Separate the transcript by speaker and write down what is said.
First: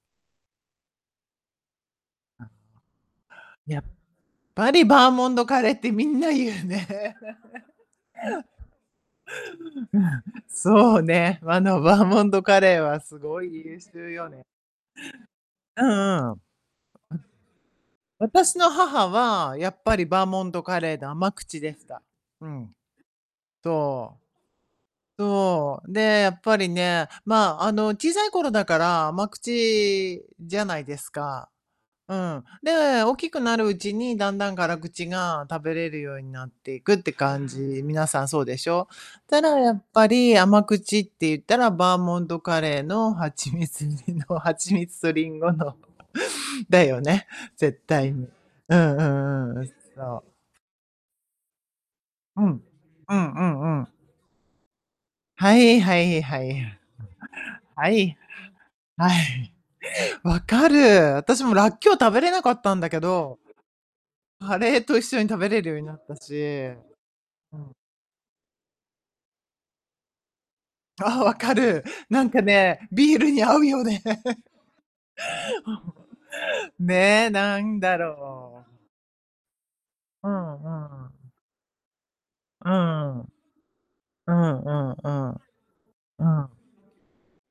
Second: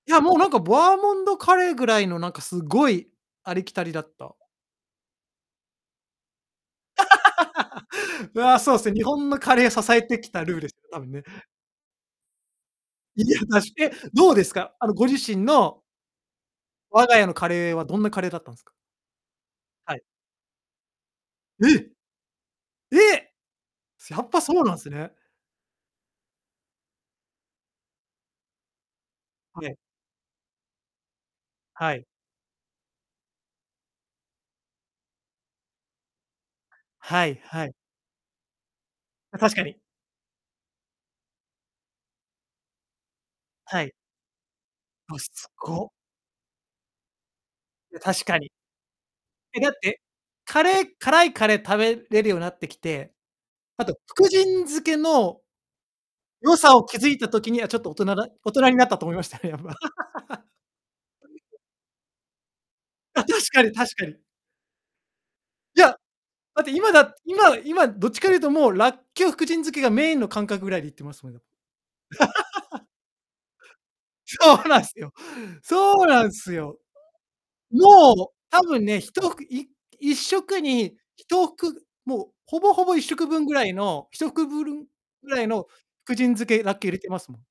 Speaker 1: いや、もうなんかバーモンドカレーぐらいのなんかすごい、ありき
Speaker 2: やっ
Speaker 1: たりだった。
Speaker 2: ぱり、バーモンドカレーってみんな言うね。
Speaker 1: うわ、そうですね、日本のカレーを支
Speaker 2: う
Speaker 1: え
Speaker 2: ん、
Speaker 1: てきたルーですね、
Speaker 2: そ
Speaker 1: た
Speaker 2: う
Speaker 1: ぶんね。
Speaker 2: ね、あのバーモンドカレーはす
Speaker 1: いや
Speaker 2: ごい
Speaker 1: 出し
Speaker 2: 優
Speaker 1: て、
Speaker 2: 秀よ
Speaker 1: どうで
Speaker 2: ね。
Speaker 1: すか？あのご自身の
Speaker 2: うんうん。うん。
Speaker 1: 我が家のカレーはどんなカレーだったん
Speaker 2: 私
Speaker 1: です
Speaker 2: の
Speaker 1: か？
Speaker 2: 母は、やっ
Speaker 1: は
Speaker 2: ぱ
Speaker 1: い。
Speaker 2: りバーモンドカレーで甘口でし
Speaker 1: え！
Speaker 2: た。うん。
Speaker 1: え！
Speaker 2: そ
Speaker 1: やっぱそうなんすね。
Speaker 2: う。そう。で、やっぱりね、まあ、あの、小さい頃だから甘
Speaker 1: はい。
Speaker 2: 口じゃないですか。
Speaker 1: はい。
Speaker 2: うん。で、大きくなるうちにだんだん辛口が食べれるようになっていくって
Speaker 1: はい
Speaker 2: 感じ。
Speaker 1: はい。
Speaker 2: 皆さんそうでしょ？
Speaker 1: ま、
Speaker 2: ただ
Speaker 1: 確か
Speaker 2: や
Speaker 1: に。
Speaker 2: っぱり甘口って言ったらバーモンドカレーの蜂
Speaker 1: は
Speaker 2: 蜜
Speaker 1: い。
Speaker 2: 入りの蜂蜜と
Speaker 1: む [unintelligible]
Speaker 2: リン
Speaker 1: す
Speaker 2: ゴの、
Speaker 1: ご。
Speaker 2: だよね、絶
Speaker 1: いや、
Speaker 2: 対
Speaker 1: 確
Speaker 2: に。
Speaker 1: かに。
Speaker 2: うんうんう
Speaker 1: え、
Speaker 2: んうん、
Speaker 1: だって、
Speaker 2: そう。
Speaker 1: カレー辛いカレー食べれるよう
Speaker 2: う
Speaker 1: になっ
Speaker 2: ん。
Speaker 1: てきて、
Speaker 2: うんうんう
Speaker 1: あ
Speaker 2: ん。
Speaker 1: と福神漬けの
Speaker 2: はいはいは
Speaker 1: 良
Speaker 2: い。は。
Speaker 1: さを気づいた時にはちょっ
Speaker 2: は
Speaker 1: と大人
Speaker 2: い。
Speaker 1: だ大人になったと思い
Speaker 2: は
Speaker 1: ましたね、
Speaker 2: い。
Speaker 1: やっぱ。
Speaker 2: 分かる。私 も
Speaker 1: [unintelligible]
Speaker 2: らっきょう食べれなかったんだけ
Speaker 1: あ、
Speaker 2: ど。
Speaker 1: 確かに確かに。
Speaker 2: カレーと一緒に食べれるよう
Speaker 1: い
Speaker 2: にな
Speaker 1: や、
Speaker 2: ったし。
Speaker 1: だって今
Speaker 2: う
Speaker 1: だ今
Speaker 2: ん。
Speaker 1: 今どっちかというともうラッキョウ福神漬けがメインの感覚ぐらいで行ってま
Speaker 2: ああ、
Speaker 1: すも
Speaker 2: 分
Speaker 1: ん。
Speaker 2: かる。なんかね、ビールに合うよね。ほ
Speaker 1: そうなんすよ。そうなんすよ。
Speaker 2: んねえ、なんだ
Speaker 1: もう、多
Speaker 2: ろう。
Speaker 1: 分ね、ひとふいいっ
Speaker 2: う
Speaker 1: しょく
Speaker 2: ん
Speaker 1: に
Speaker 2: う
Speaker 1: ひ
Speaker 2: ん。
Speaker 1: とふく、もう、ほ
Speaker 2: う
Speaker 1: ぼほぼいっしょ
Speaker 2: ん。うん
Speaker 1: くぶんぐらいの、ひ
Speaker 2: う
Speaker 1: とくぶるん
Speaker 2: んう
Speaker 1: ぐら
Speaker 2: ん。
Speaker 1: いの福神
Speaker 2: う
Speaker 1: 漬
Speaker 2: ん。
Speaker 1: けだけ入れてますもん。